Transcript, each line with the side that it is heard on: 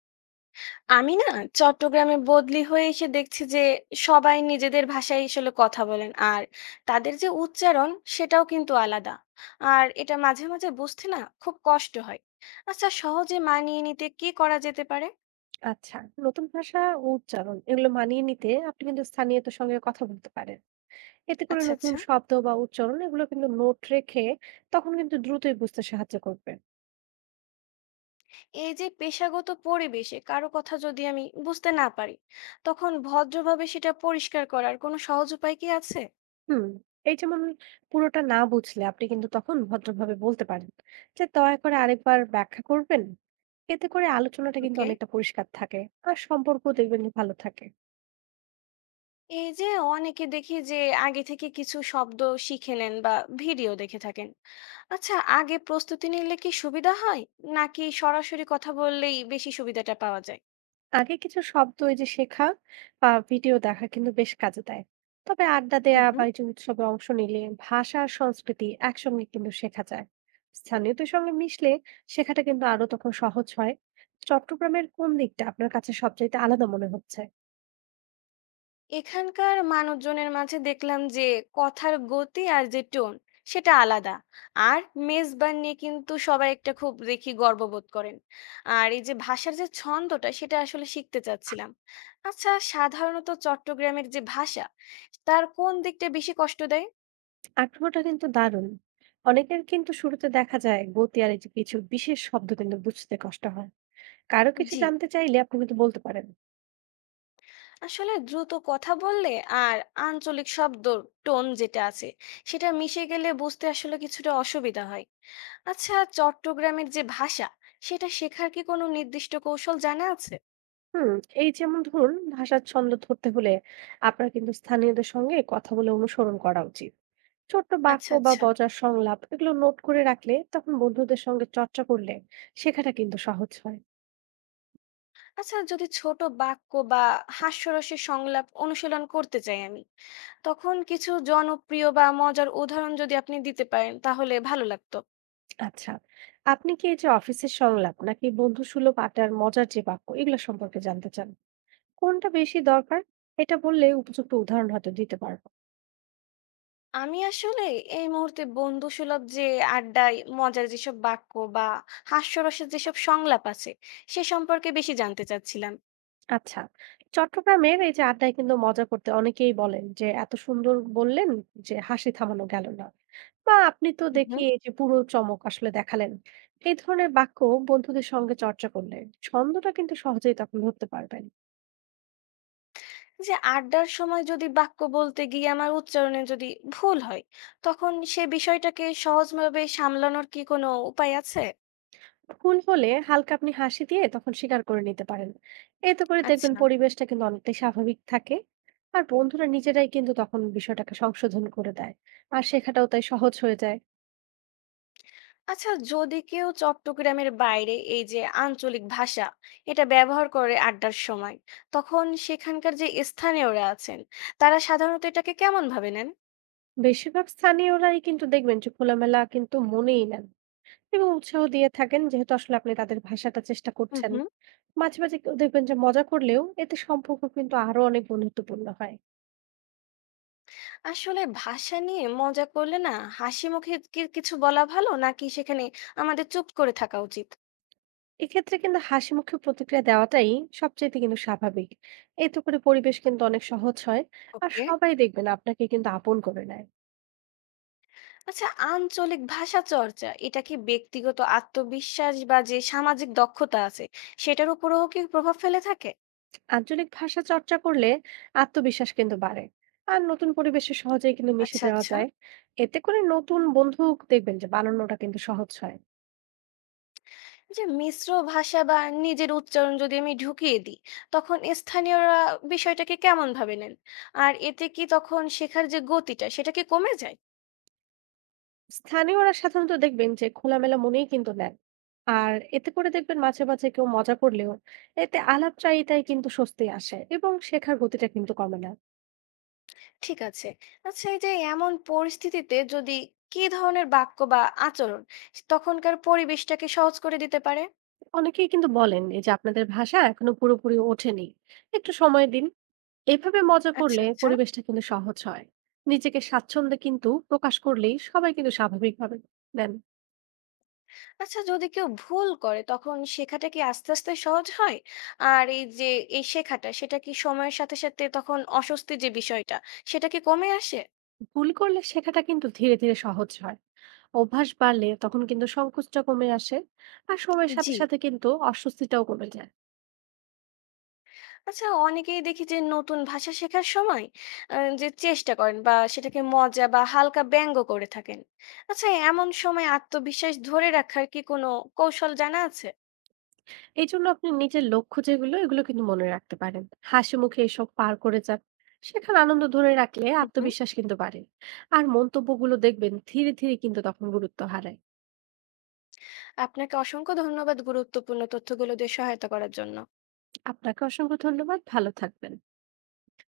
left: আমি না চট্টগ্রামে বদলি হয়ে এসে দেখছি যে সবাই নিজেদের ভাষায় আসলে কথা বলেন, আর তাদের যে উচ্চারণ সেটাও কিন্তু আলাদা। আর এটা মাঝে মাঝে বুঝতে না খুব কষ্ট হয়। আচ্ছা, সহজে মানিয়ে নিতে কি করা যেতে পারে?
right: আচ্ছা, নতুন ভাষা ও উচ্চারণ এগুলো মানিয়ে নিতে আপনি কিন্তু স্থানীয়দের সঙ্গে কথা বলতে পারেন। এতে করে
left: আচ্ছা,
right: নতুন
left: আচ্ছা।
right: শব্দ বা উচ্চারণ এগুলো কিন্তু নোট রেখে তখন কিন্তু দ্রুতই বুঝতে সাহায্য করবে।
left: এই যে পেশাগত পরিবেশে কারো কথা যদি আমি বুঝতে না পারি, তখন ভদ্রভাবে সেটা পরিষ্কার করার কোনো সহজ উপায় কি আছে?
right: হুম, এই যেমন পুরোটা না বুঝলে আপনি কিন্তু তখন ভদ্রভাবে বলতে পারেন যে দয়া করে আরেকবার ব্যাখ্যা করবেন। এতে করে আলোচনাটা কিন্তু
left: ওকে।
right: অনেকটা পরিষ্কার থাকে আর সম্পর্ক দেখবেন যে ভালো থাকে।
left: এই যে অনেকে দেখি যে আগে থেকে কিছু শব্দ শিখে নেন বা ভিডিও দেখে থাকেন। আচ্ছা, আগে প্রস্তুতি নিলে কি সুবিধা হয়, নাকি সরাসরি কথা বললেই বেশি সুবিধাটা পাওয়া যায়?
right: আগে কিছু শব্দ এই যে শেখা বা ভিডিও দেখা কিন্তু বেশ কাজে দেয়, তবে আড্ডা
left: হুম,
right: দেয়া বা
left: হুম।
right: এই যে উৎসবে অংশ নিলে ভাষা আর সংস্কৃতি একসঙ্গে কিন্তু শেখা যায়। স্থানীয়দের সঙ্গে মিশলে শেখাটা কিন্তু আরো তখন সহজ হয়। চট্টগ্রামের কোন দিকটা আপনার কাছে সবচাইতে আলাদা মনে হচ্ছে?
left: এখানকার মানুষজনের মাঝে দেখলাম যে কথার গতি আর যে টোন, সেটা আলাদা। আর মেজবান নিয়ে কিন্তু সবাই একটা খুব দেখি গর্ববোধ করেন। আর এই যে ভাষার যে ছন্দটা সেটা আসলে শিখতে চাচ্ছিলাম। আচ্ছা, সাধারণত চট্টগ্রামের যে ভাষা, তার কোন দিকটা বেশি কষ্ট দেয়?
right: আগ্রহটা কিন্তু দারুণ। অনেকের কিন্তু শুরুতে দেখা যায় গতি আর এই যে কিছু বিশেষ শব্দ কিন্তু বুঝতে কষ্ট হয়। কারো কিছু
left: জি।
right: জানতে চাইলে আপনি কিন্তু বলতে পারেন।
left: আসলে দ্রুত কথা বললে আর আঞ্চলিক শব্দ, টোন যেটা আছে সেটা মিশে গেলে বুঝতে আসলে কিছুটা অসুবিধা হয়। আচ্ছা, চট্টগ্রামের যে ভাষা সেটা শেখার কি কোনো নির্দিষ্ট কৌশল জানা আছে?
right: হুম, এই যেমন ধরুন, ভাষার ছন্দ ধরতে হলে আপনার কিন্তু স্থানীয়দের সঙ্গে কথা বলে অনুসরণ করা উচিত। ছোট্ট বাক্য
left: আচ্ছা
right: বা
left: আচ্ছা
right: বজার সংলাপ এগুলো নোট করে রাখলে তখন বন্ধুদের সঙ্গে চর্চা করলে শেখাটা কিন্তু সহজ হয়।
left: আচ্ছা, যদি ছোট বাক্য বা হাস্যরসের সংলাপ অনুশীলন করতে চাই আমি, তখন কিছু জনপ্রিয় বা মজার উদাহরণ যদি আপনি দিতে পারেন তাহলে ভালো লাগতো।
right: আচ্ছা, আপনি কি এই যে অফিসের সংলাপ নাকি বন্ধু সুলভ আড্ডার মজার যে বাক্য এগুলো সম্পর্কে জানতে চান? কোনটা বেশি দরকার? এটা বললে উপযুক্ত উদাহরণ হয়তো দিতে পারবো।
left: আমি আসলে এই মুহূর্তে বন্ধুসুলভ যে আড্ডায় মজার যেসব বাক্য বা হাস্যরসের যেসব সংলাপ আছে সে সম্পর্কে বেশি জানতে চাচ্ছিলাম।
right: আচ্ছা। চট্টগ্রামের এই যে আড্ডায় কিন্তু মজা করতে অনেকেই বলেন যে, "এত সুন্দর বললেন যে হাসি থামানো গেল না।" বা আপনি তো দেখি
left: হুম।
right: এই যে পুরো চমক আসলে দেখালেন। এই ধরনের বাক্য বন্ধুদের সঙ্গে চর্চা করলে ছন্দটা কিন্তু সহজেই তখন ধরতে পারবেন।
left: যে আড্ডার সময় যদি বাক্য বলতে গিয়ে আমার উচ্চারণে যদি ভুল হয়, তখন সে বিষয়টাকে সহজভাবে সামলানোর কি কোনো উপায় আছে?
right: ভুল হলে হালকা আপনি হাসি দিয়ে তখন স্বীকার করে নিতে পারেন। এতে করে দেখবেন
left: আচ্ছা।
right: পরিবেশটা কিন্তু অনেকটাই স্বাভাবিক থাকে। আর বন্ধুরা নিজেরাই কিন্তু তখন বিষয়টাকে সংশোধন করে দেয়। আর শেখাটাও তাই সহজ হয়ে যায়।
left: আচ্ছা, যদি কেউ চট্টগ্রামের বাইরে এই যে আঞ্চলিক ভাষা এটা ব্যবহার করে আড্ডার সময়, তখন সেখানকার যে স্থানীয়রা আছেন তারা সাধারণত এটাকে কেমন ভাবে নেন?
right: বেশিরভাগ স্থানীয়রাই কিন্তু দেখবেন যে খোলামেলা কিন্তু মনেই নেন এবং উৎসাহ দিয়ে থাকেন, যেহেতু আসলে আপনি তাদের ভাষাটা চেষ্টা
left: হুম,
right: করছেন।
left: হুম।
right: মাঝে মাঝে কেউ দেখবেন যে মজা করলেও এতে সম্পর্ক কিন্তু আরো অনেক বন্ধুত্বপূর্ণ হয়।
left: আসলে ভাষা নিয়ে মজা করলে না, হাসি মুখে কি কিছু বলা ভালো, নাকি সেখানে আমাদের চুপ করে থাকা উচিত?
right: এক্ষেত্রে কিন্তু হাসি মুখে প্রতিক্রিয়া দেওয়াটাই সবচেয়ে কিন্তু স্বাভাবিক। এতে করে পরিবেশ কিন্তু অনেক সহজ হয়। আর
left: ওকে।
right: সবাই দেখবেন আপনাকে কিন্তু আপন করে নেয়।
left: আচ্ছা, আঞ্চলিক ভাষা চর্চা এটা কি ব্যক্তিগত আত্মবিশ্বাস বা যে সামাজিক দক্ষতা আছে সেটার উপরও কি প্রভাব ফেলে থাকে?
right: আঞ্চলিক ভাষা চর্চা করলে আত্মবিশ্বাস কিন্তু বাড়ে। আর নতুন পরিবেশে সহজেই কিন্তু মিশে
left: আচ্ছা
right: যাওয়া
left: আচ্ছা
right: যায়। এতে করে নতুন বন্ধু দেখবেন যে বানানোটা কিন্তু সহজ হয়।
left: যে মিশ্র ভাষা বা নিজের উচ্চারণ যদি আমি ঢুকিয়ে দিই, তখন স্থানীয়রা বিষয়টাকে কেমন ভাবে নেন? আর এতে কি তখন শেখার যে গতিটা সেটা কি কমে যায়?
right: স্থানীয়রা সাধারণত দেখবেন যে খোলামেলা মনেই কিন্তু নেন। আর এতে করে দেখবেন মাঝে মাঝে কেউ মজা করলেও এতে আলাপচারিতায় কিন্তু স্বস্তি আসে এবং শেখার গতিটা কিন্তু কমে না।
left: ঠিক আছে। আচ্ছা, এই যে এমন পরিস্থিতিতে যদি কি ধরনের বাক্য বা আচরণ তখনকার পরিবেশটাকে সহজ করে দিতে পারে?
right: অনেকেই কিন্তু বলেন এই যে আপনাদের ভাষা এখনো পুরোপুরি ওঠেনি, একটু সময় দিন। এভাবে মজা
left: আচ্ছা,
right: করলে
left: আচ্ছা।
right: পরিবেশটা কিন্তু সহজ হয়। নিজেকে স্বাচ্ছন্দ্যে কিন্তু প্রকাশ করলেই সবাই কিন্তু স্বাভাবিকভাবে নেন।
left: আচ্ছা, যদি কেউ ভুল করে তখন শেখাটা কি আস্তে আস্তে সহজ হয়? আর এই যে এই শেখাটা সেটা কি সময়ের সাথে সাথে তখন অস্বস্তির যে বিষয়টা সেটা কি কমে আসে?
right: ভুল করলে শেখাটা কিন্তু ধীরে ধীরে সহজ হয়। অভ্যাস বাড়লে তখন কিন্তু সংকোচটা কমে আসে। আর সময়ের সাথে
left: জি।
right: সাথে কিন্তু অস্বস্তিটাও কমে যায়।
left: আচ্ছা, অনেকেই দেখি যে নতুন ভাষা শেখার সময় যে চেষ্টা করেন বা সেটাকে মজা বা হালকা ব্যঙ্গ করে থাকেন। আচ্ছা, এমন সময় আত্মবিশ্বাস ধরে রাখার কি কোনো কৌশল জানা আছে?
right: এই জন্য আপনি নিজের লক্ষ্য যেগুলো এগুলো কিন্তু মনে রাখতে পারেন। হাসি মুখে এসব পার করে যান। সেখানে আনন্দ ধরে রাখলে
left: হুম, হুম।
right: আত্মবিশ্বাস কিন্তু বাড়ে। আর মন্তব্যগুলো দেখবেন ধীরে ধীরে কিন্তু তখন গুরুত্ব হারায়।
left: আপনাকে অসংখ্য ধন্যবাদ গুরুত্বপূর্ণ তথ্যগুলো দিয়ে সহায়তা করার জন্য।
right: আপনাকে অসংখ্য ধন্যবাদ, ভালো থাকবেন।